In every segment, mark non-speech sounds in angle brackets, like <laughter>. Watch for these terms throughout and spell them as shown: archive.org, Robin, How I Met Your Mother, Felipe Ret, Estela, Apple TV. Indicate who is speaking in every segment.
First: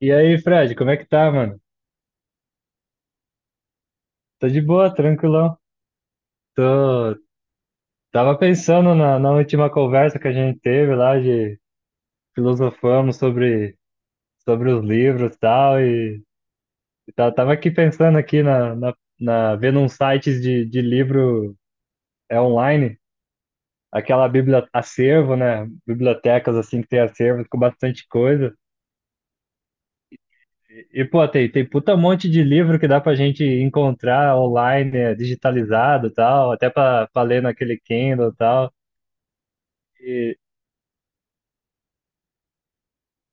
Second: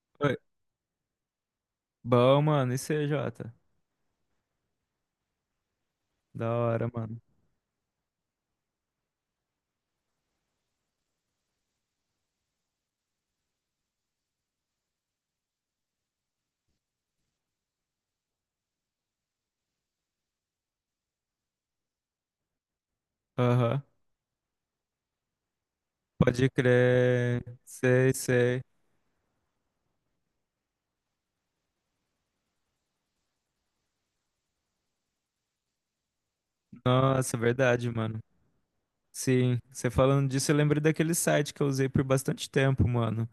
Speaker 1: E
Speaker 2: Oi.
Speaker 1: aí, Fred, como é que tá, mano?
Speaker 2: Bom, mano, e C J.
Speaker 1: Tô de boa, tranquilão.
Speaker 2: Da hora,
Speaker 1: Tô...
Speaker 2: mano.
Speaker 1: Tava pensando na última conversa que a gente teve lá, de filosofamos sobre, sobre os livros e tal, e, tava aqui pensando aqui na vendo uns sites de livro é, online,
Speaker 2: Aham.
Speaker 1: aquela biblia, acervo, né?
Speaker 2: Pode
Speaker 1: Bibliotecas assim que tem
Speaker 2: crer.
Speaker 1: acervos com bastante
Speaker 2: Sei,
Speaker 1: coisa.
Speaker 2: sei.
Speaker 1: Pô, tem, tem puta monte de livro que dá pra gente encontrar online, é, digitalizado e tal, até pra, pra
Speaker 2: Nossa,
Speaker 1: ler naquele
Speaker 2: verdade, mano.
Speaker 1: Kindle e tal.
Speaker 2: Sim, você falando
Speaker 1: E,
Speaker 2: disso, eu lembrei daquele site que eu usei por bastante tempo, mano.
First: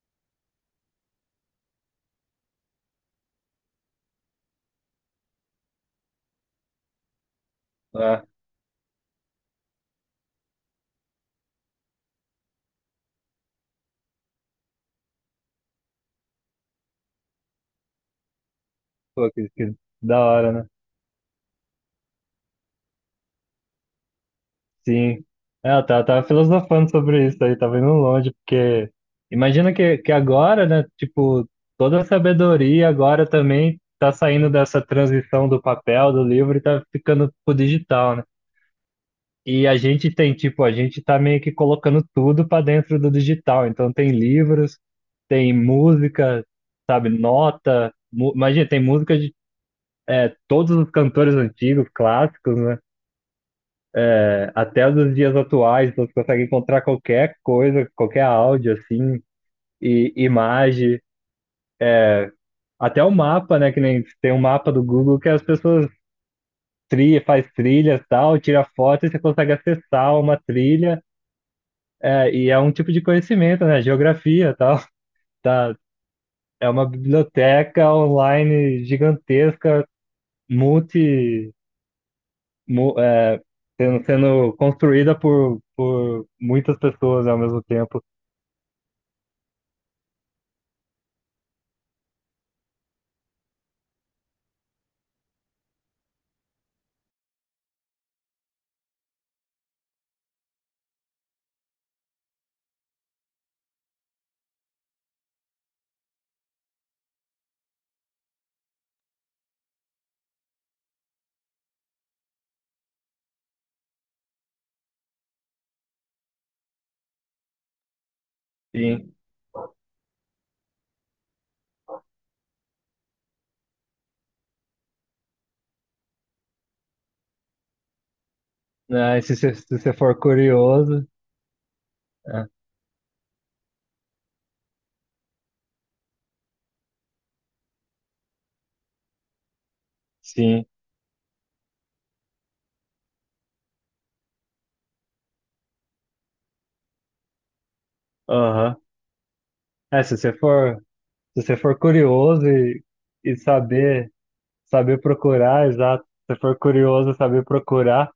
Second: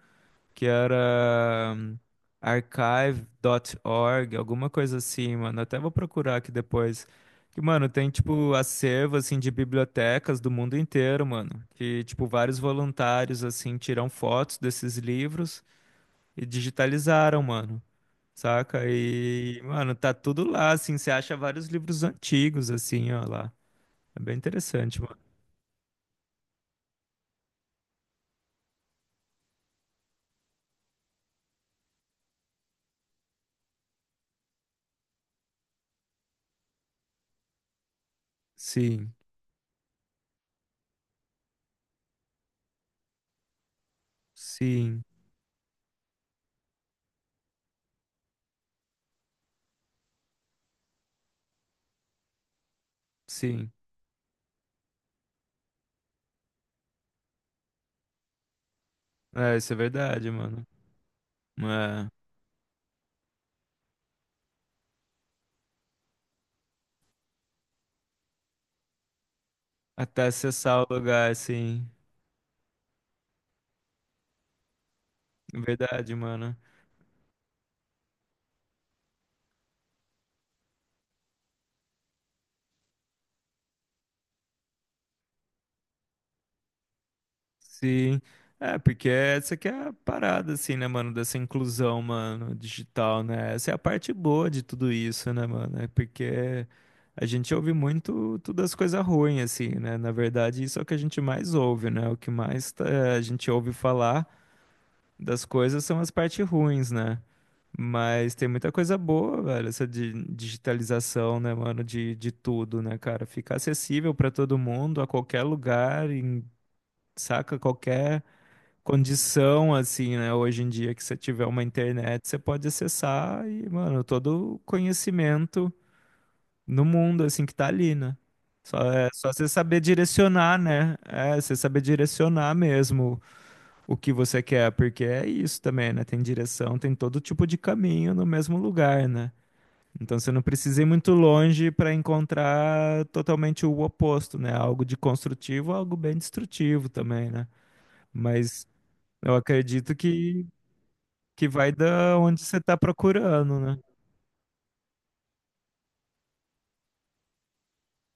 Speaker 2: Que era archive.org, alguma coisa assim, mano. Até vou procurar aqui depois. Que, mano, tem,
Speaker 1: ah,
Speaker 2: tipo, acervo, assim, de bibliotecas do mundo inteiro, mano. Que, tipo, vários voluntários, assim, tiram fotos desses livros e digitalizaram, mano. Saca?
Speaker 1: pô,
Speaker 2: E,
Speaker 1: que
Speaker 2: mano, tá
Speaker 1: da
Speaker 2: tudo
Speaker 1: hora, né?
Speaker 2: lá, assim, você acha vários livros antigos, assim, ó, lá. É bem interessante, mano.
Speaker 1: Sim. É, eu tava, tava filosofando sobre isso aí, tava indo longe, porque imagina que agora, né, tipo, toda a sabedoria agora também tá saindo dessa transição do papel, do livro e tá ficando pro digital, né?
Speaker 2: Sim,
Speaker 1: E a gente tem, tipo, a gente tá meio que colocando tudo pra dentro do digital. Então tem livros,
Speaker 2: sim,
Speaker 1: tem música, sabe, nota. Imagina, tem música de todos os cantores antigos, clássicos, né?
Speaker 2: sim.
Speaker 1: Até nos dias atuais, então você consegue encontrar qualquer coisa, qualquer áudio, assim,
Speaker 2: É, isso é
Speaker 1: e
Speaker 2: verdade, mano.
Speaker 1: imagem,
Speaker 2: É,
Speaker 1: até o mapa, né? Que nem tem um mapa do Google que as pessoas trilha, faz trilhas e tal, tira foto e você consegue acessar
Speaker 2: até
Speaker 1: uma
Speaker 2: acessar o
Speaker 1: trilha,
Speaker 2: lugar, assim.
Speaker 1: é, e é um tipo de conhecimento, né? Geografia e tal. <laughs> Tá,
Speaker 2: Verdade, mano.
Speaker 1: é uma biblioteca online gigantesca, multi, é, sendo, sendo construída por muitas pessoas ao mesmo tempo.
Speaker 2: Sim. É, porque essa que é a parada, assim, né, mano, dessa inclusão, mano, digital, né? Essa é a parte boa de tudo isso, né, mano? É porque a gente ouve muito todas as coisas ruins, assim, né? Na verdade, isso é o que a gente mais ouve, né? O que mais tá- A gente ouve falar das coisas são as partes ruins, né? Mas tem muita coisa boa, velho, essa digitalização, né, mano, de tudo, né, cara? Fica acessível pra todo mundo, a qualquer lugar, em, saca? Qualquer
Speaker 1: Sim.
Speaker 2: condição, assim, né? Hoje em dia, que você tiver uma internet, você pode acessar e, mano, todo o conhecimento no mundo, assim, que tá ali, né? Só, é,
Speaker 1: Né,
Speaker 2: só você
Speaker 1: se
Speaker 2: saber
Speaker 1: você for
Speaker 2: direcionar, né?
Speaker 1: curioso,
Speaker 2: É, você saber
Speaker 1: é,
Speaker 2: direcionar mesmo o que você quer, porque é isso também, né? Tem direção, tem todo tipo de caminho no mesmo lugar, né? Então você não
Speaker 1: sim,
Speaker 2: precisa ir muito longe para encontrar totalmente o oposto, né? Algo de construtivo, algo bem destrutivo também, né? Mas
Speaker 1: aham.
Speaker 2: eu acredito
Speaker 1: É, se você
Speaker 2: que
Speaker 1: for, se
Speaker 2: que
Speaker 1: você
Speaker 2: vai
Speaker 1: for
Speaker 2: da onde
Speaker 1: curioso
Speaker 2: você tá
Speaker 1: e
Speaker 2: procurando, né?
Speaker 1: saber, saber procurar, exato. Se você for curioso e saber procurar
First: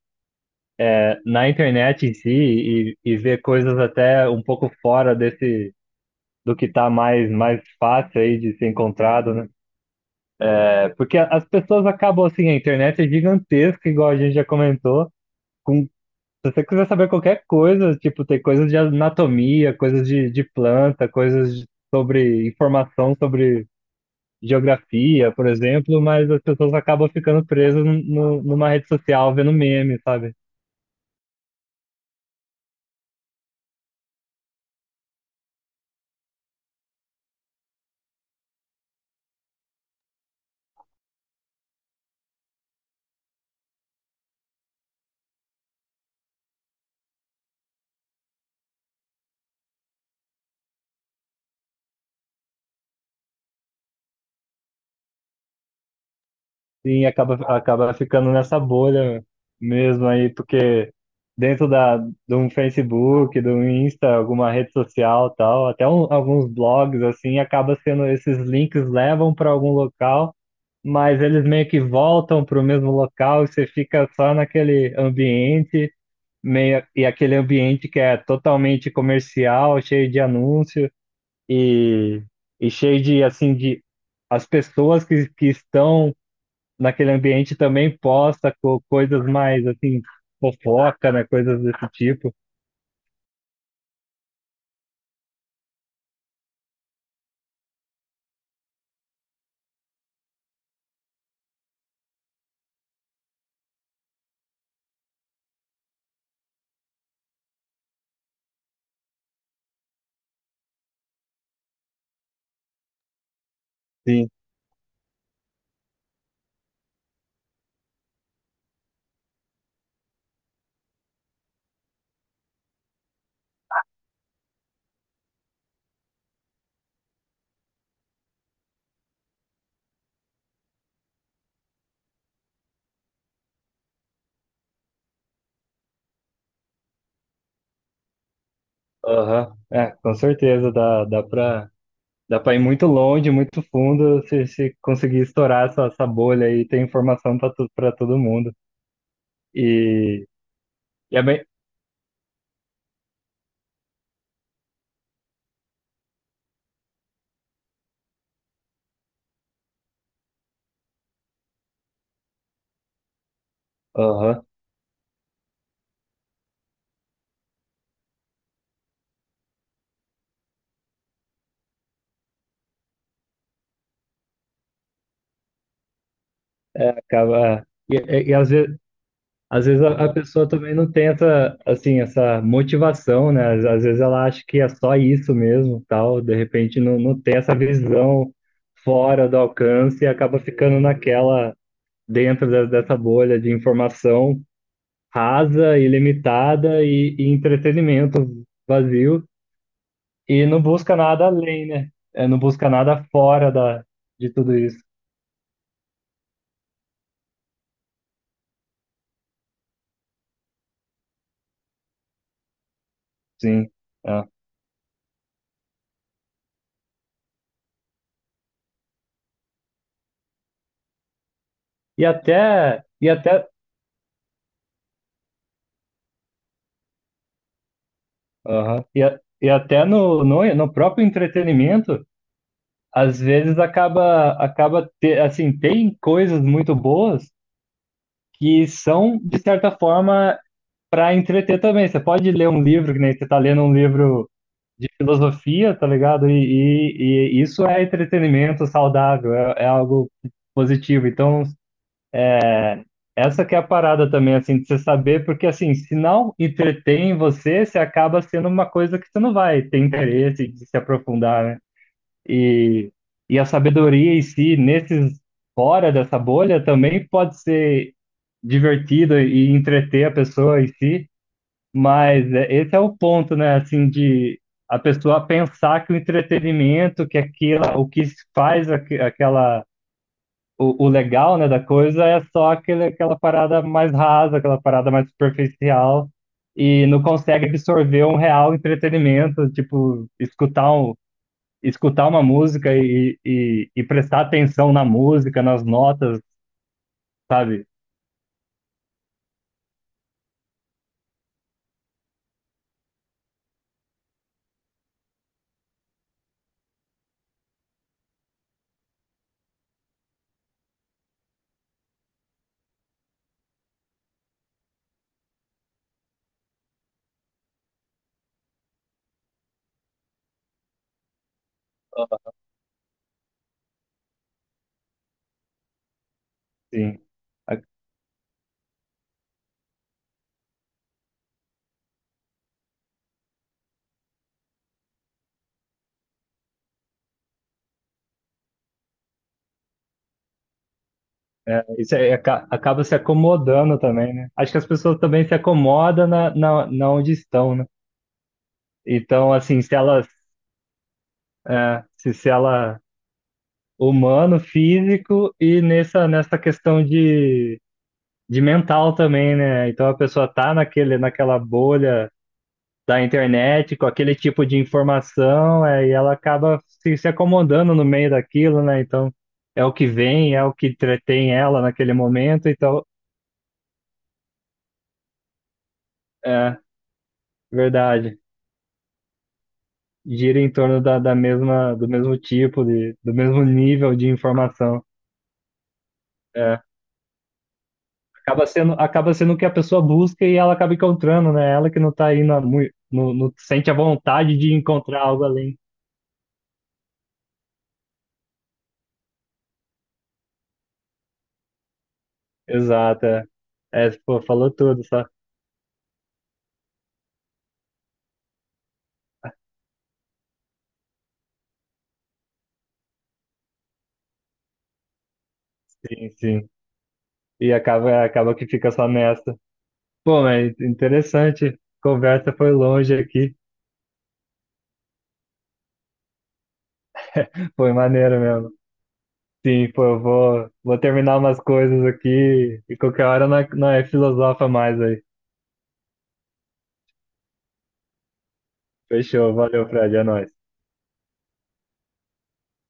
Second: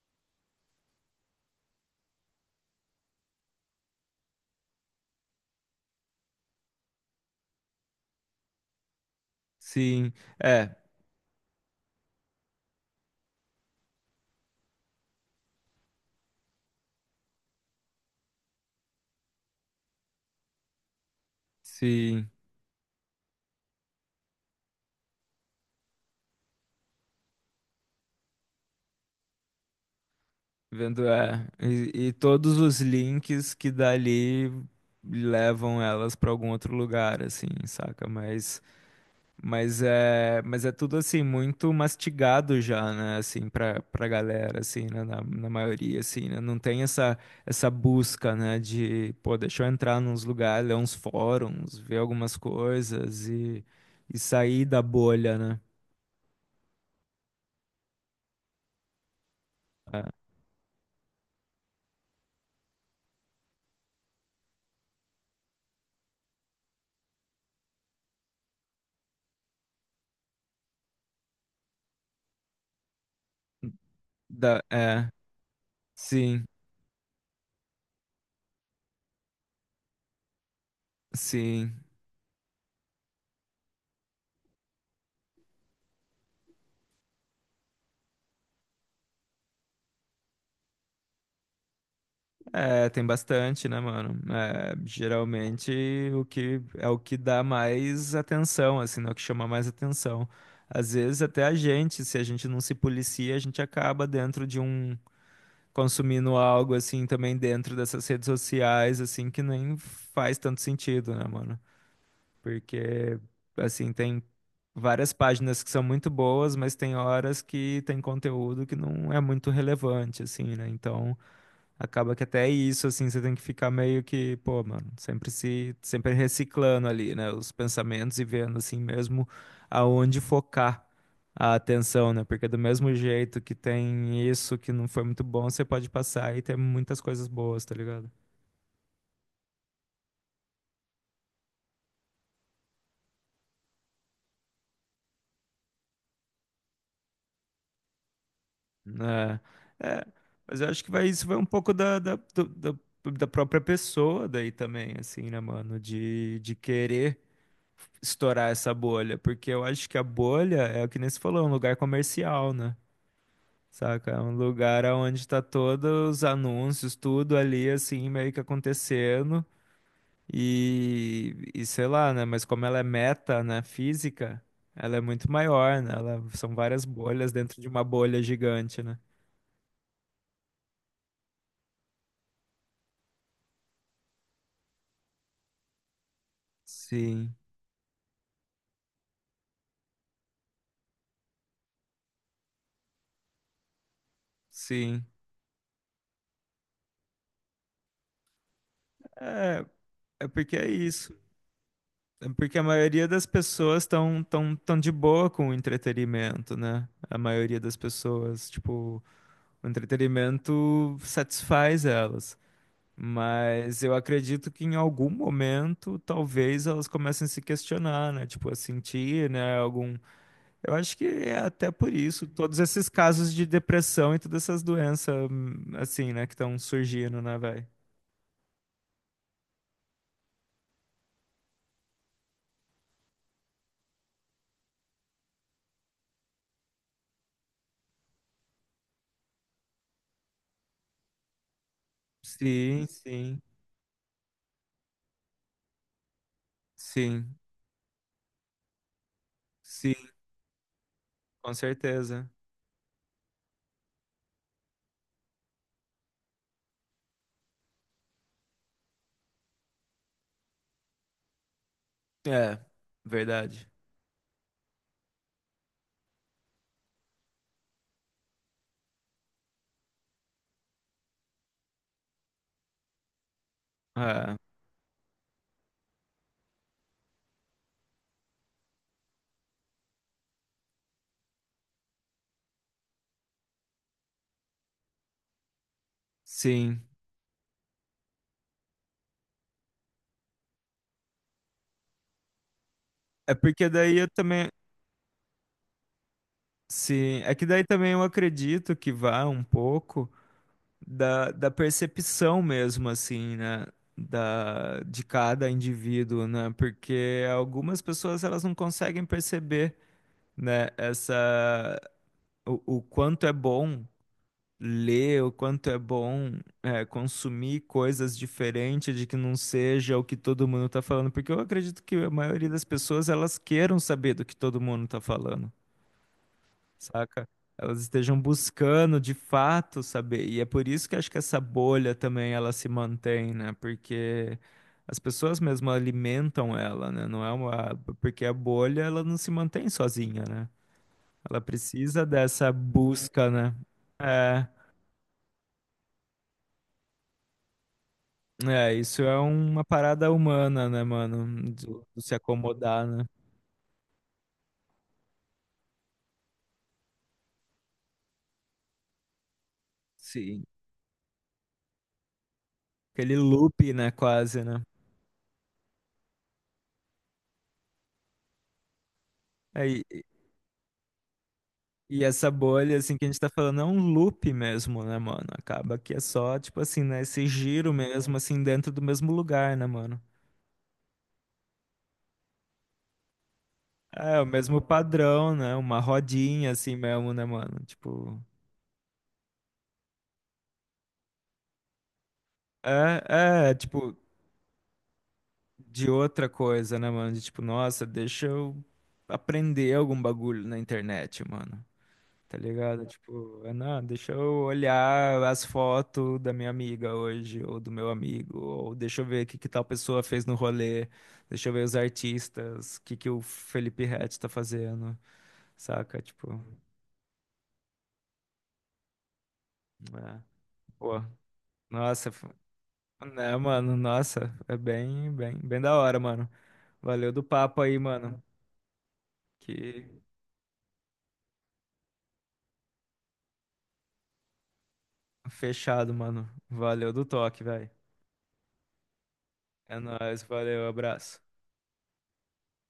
Speaker 1: é, na internet em si e ver coisas até um pouco fora desse do que tá mais fácil aí de ser encontrado, né?
Speaker 2: Sim, é,
Speaker 1: É, porque a- as pessoas acabam assim, a internet é gigantesca, igual a gente já comentou, com. Se você quiser saber qualquer coisa, tipo, tem coisas de anatomia, coisas de planta,
Speaker 2: sim,
Speaker 1: sobre informação sobre geografia, por exemplo, mas as pessoas acabam ficando presas numa rede social vendo meme, sabe?
Speaker 2: vendo, é. E todos os links que dali levam elas pra algum outro lugar, assim, saca? Mas é tudo assim muito mastigado já, né? Assim, pra galera, assim, né? Na maioria, assim, né? Não tem essa busca, né? De, pô, deixa eu entrar nos lugares, ler uns fóruns, ver algumas coisas e sair da bolha, né?
Speaker 1: Sim, acaba, acaba ficando nessa bolha mesmo aí, porque dentro da, de um Facebook, do um Insta, alguma rede social tal, alguns blogs, assim, acaba sendo, esses links levam para algum local, mas eles meio que voltam para o mesmo local e você fica só
Speaker 2: Da,
Speaker 1: naquele
Speaker 2: é,
Speaker 1: ambiente
Speaker 2: sim,
Speaker 1: meio, e aquele ambiente que é totalmente comercial, cheio de anúncio,
Speaker 2: sim.
Speaker 1: e, e cheio de, assim, de as pessoas que estão naquele ambiente também posta co coisas mais, assim, fofoca, né? Coisas desse tipo.
Speaker 2: É, tem bastante, né, mano? É, geralmente o que é o que dá mais atenção, assim, né? O que chama mais atenção. Às vezes até a gente, se a gente não se policia, a gente acaba dentro de um consumindo algo assim também dentro dessas redes sociais, assim, que nem faz tanto sentido, né, mano? Porque, assim, tem
Speaker 1: Sim.
Speaker 2: várias páginas que são muito boas, mas tem horas que tem conteúdo que não é muito relevante, assim, né? Então, acaba que até isso, assim, você tem que ficar meio que, pô, mano, sempre se, sempre reciclando ali, né? Os pensamentos e vendo, assim, mesmo aonde focar a atenção, né? Porque do mesmo jeito que tem isso que não foi muito bom, você pode passar e ter muitas coisas boas, tá ligado?
Speaker 1: Aham. É, com certeza dá, dá pra ir muito longe, muito fundo se, se conseguir estourar essa, essa bolha e ter informação pra, tu, pra todo mundo.
Speaker 2: É, é,
Speaker 1: E,
Speaker 2: mas eu acho que vai,
Speaker 1: e é
Speaker 2: isso vai
Speaker 1: bem.
Speaker 2: um pouco da própria pessoa daí também, assim, né, mano? De querer estourar essa bolha. Porque eu acho que a bolha é o que nem você falou, é um lugar comercial, né? Saca? É um
Speaker 1: Aham.
Speaker 2: lugar onde tá todos os anúncios, tudo ali, assim, meio que acontecendo. E sei lá, né? Mas como ela é meta, né, física, ela é muito maior, né? Ela, são várias bolhas dentro
Speaker 1: Acaba.
Speaker 2: de uma bolha
Speaker 1: E às vezes,
Speaker 2: gigante, né?
Speaker 1: às vezes a pessoa também não tenta, assim, essa motivação, né? Às, às vezes ela acha que é só isso mesmo, tal, de repente não, não
Speaker 2: Sim.
Speaker 1: tem essa visão fora do alcance e acaba ficando naquela, dessa bolha de informação
Speaker 2: Sim.
Speaker 1: rasa, ilimitada e entretenimento vazio
Speaker 2: É, é
Speaker 1: e
Speaker 2: porque
Speaker 1: não
Speaker 2: é
Speaker 1: busca
Speaker 2: isso.
Speaker 1: nada além, né?
Speaker 2: É
Speaker 1: É, não
Speaker 2: porque a
Speaker 1: busca nada
Speaker 2: maioria das
Speaker 1: fora
Speaker 2: pessoas
Speaker 1: da,
Speaker 2: estão
Speaker 1: de
Speaker 2: tão,
Speaker 1: tudo
Speaker 2: tão
Speaker 1: isso,
Speaker 2: de boa com o entretenimento, né? A maioria das pessoas, tipo, o entretenimento satisfaz elas.
Speaker 1: sim.
Speaker 2: Mas eu
Speaker 1: É.
Speaker 2: acredito que em algum momento, talvez elas comecem a se questionar, né? Tipo, a sentir, né? Algum. Eu acho que é até por isso, todos esses
Speaker 1: E
Speaker 2: casos de
Speaker 1: até
Speaker 2: depressão e todas essas doenças, assim, né, que estão surgindo, né, velho?
Speaker 1: aham. E, e até no, no próprio entretenimento, às vezes acaba, assim, tem coisas muito boas que são, de certa forma, para entreter também. Você pode ler um
Speaker 2: Sim,
Speaker 1: livro, que nem você está
Speaker 2: sim,
Speaker 1: lendo um livro de filosofia, tá ligado?
Speaker 2: sim.
Speaker 1: E isso é entretenimento saudável, é, é
Speaker 2: Sim,
Speaker 1: algo positivo. Então,
Speaker 2: com certeza.
Speaker 1: é, essa que é a parada também, assim, de você saber, porque assim, se não entretém você, você acaba sendo uma coisa que você não vai ter interesse de se aprofundar, né?
Speaker 2: É,
Speaker 1: E, e a
Speaker 2: verdade.
Speaker 1: sabedoria em si, nesses fora dessa bolha, também pode ser divertida e entreter a pessoa em si, mas esse é o ponto, né? Assim,
Speaker 2: É,
Speaker 1: de a pessoa pensar que o entretenimento, que aquilo, o que faz aquela o legal, né, da coisa é só aquele, aquela parada mais rasa, aquela parada mais superficial,
Speaker 2: sim.
Speaker 1: e não consegue absorver um real entretenimento, tipo, escutar, um, escutar uma música
Speaker 2: É porque
Speaker 1: e
Speaker 2: daí eu
Speaker 1: prestar
Speaker 2: também.
Speaker 1: atenção na música, nas notas,
Speaker 2: Sim, é que daí
Speaker 1: sabe?
Speaker 2: também eu acredito que vá um pouco da percepção mesmo, assim, né? Da, de cada indivíduo, né? Porque algumas pessoas elas não conseguem perceber, né? Essa, o quanto é bom. Ler o quanto é bom é, consumir coisas diferentes de que não seja o que todo mundo está falando, porque eu acredito que a maioria das pessoas elas queiram saber do que todo mundo está falando,
Speaker 1: Assim,
Speaker 2: saca?
Speaker 1: a-
Speaker 2: Elas estejam buscando de fato saber, e é por isso que acho que essa bolha também ela se mantém, né? Porque as pessoas mesmo alimentam ela, né? Não é uma porque a bolha ela não se mantém sozinha, né? Ela
Speaker 1: isso
Speaker 2: precisa
Speaker 1: aí
Speaker 2: dessa
Speaker 1: acaba se
Speaker 2: busca, né?
Speaker 1: acomodando também, né?
Speaker 2: É.
Speaker 1: Acho que as pessoas também se acomodam na, na onde estão, né?
Speaker 2: É, isso é
Speaker 1: Então, assim,
Speaker 2: uma
Speaker 1: se elas,
Speaker 2: parada humana, né, mano?
Speaker 1: é,
Speaker 2: Do
Speaker 1: se,
Speaker 2: se
Speaker 1: se ela
Speaker 2: acomodar, né?
Speaker 1: humano, físico e nessa, nessa questão de mental também, né? Então a pessoa
Speaker 2: Sim.
Speaker 1: tá naquele, naquela bolha da
Speaker 2: Aquele loop,
Speaker 1: internet, com
Speaker 2: né,
Speaker 1: aquele
Speaker 2: quase,
Speaker 1: tipo de
Speaker 2: né?
Speaker 1: informação, é, e ela acaba se, se acomodando no meio daquilo, né? Então
Speaker 2: É,
Speaker 1: é o que
Speaker 2: e
Speaker 1: vem, é o que entretém ela naquele
Speaker 2: e essa
Speaker 1: momento,
Speaker 2: bolha,
Speaker 1: então
Speaker 2: assim, que a gente tá falando é um loop mesmo, né, mano? Acaba que é só,
Speaker 1: é
Speaker 2: tipo assim, né, esse giro mesmo,
Speaker 1: verdade.
Speaker 2: assim, dentro do mesmo lugar, né, mano?
Speaker 1: Gira em torno da, da mesma, do mesmo tipo, de, do mesmo nível de
Speaker 2: É, o mesmo
Speaker 1: informação.
Speaker 2: padrão, né? Uma rodinha,
Speaker 1: É.
Speaker 2: assim, mesmo, né, mano? Tipo...
Speaker 1: Acaba sendo o que a pessoa busca e ela acaba encontrando, né? Ela que não tá aí na, mui- sente a
Speaker 2: Tipo,
Speaker 1: vontade de encontrar algo além.
Speaker 2: de outra coisa, né, mano? De tipo, nossa, deixa eu aprender algum bagulho na internet, mano. Tá ligado?
Speaker 1: Exato. É,
Speaker 2: Tipo, é não,
Speaker 1: é,
Speaker 2: deixa
Speaker 1: pô,
Speaker 2: eu
Speaker 1: falou tudo, só.
Speaker 2: olhar as fotos da minha amiga hoje, ou do meu amigo, ou deixa eu ver o que que tal pessoa fez no rolê, deixa eu ver os artistas, o que que o Felipe Ret tá fazendo, saca?
Speaker 1: Sim,
Speaker 2: Tipo,
Speaker 1: sim. E acaba, acaba que fica só nessa.
Speaker 2: é,
Speaker 1: Pô, mas
Speaker 2: pô,
Speaker 1: interessante.
Speaker 2: nossa, f-
Speaker 1: Conversa foi longe aqui.
Speaker 2: né, mano, nossa, é bem, bem, bem da hora, mano. Valeu do papo
Speaker 1: Foi
Speaker 2: aí,
Speaker 1: maneiro
Speaker 2: mano.
Speaker 1: mesmo. Sim, pô,
Speaker 2: Que
Speaker 1: eu vou, vou terminar umas coisas aqui e qualquer hora não é, é filosofa mais aí.
Speaker 2: fechado, mano. Valeu do toque, velho.
Speaker 1: Fechou, valeu,
Speaker 2: É
Speaker 1: Fred, é
Speaker 2: nóis,
Speaker 1: nóis.
Speaker 2: valeu, abraço.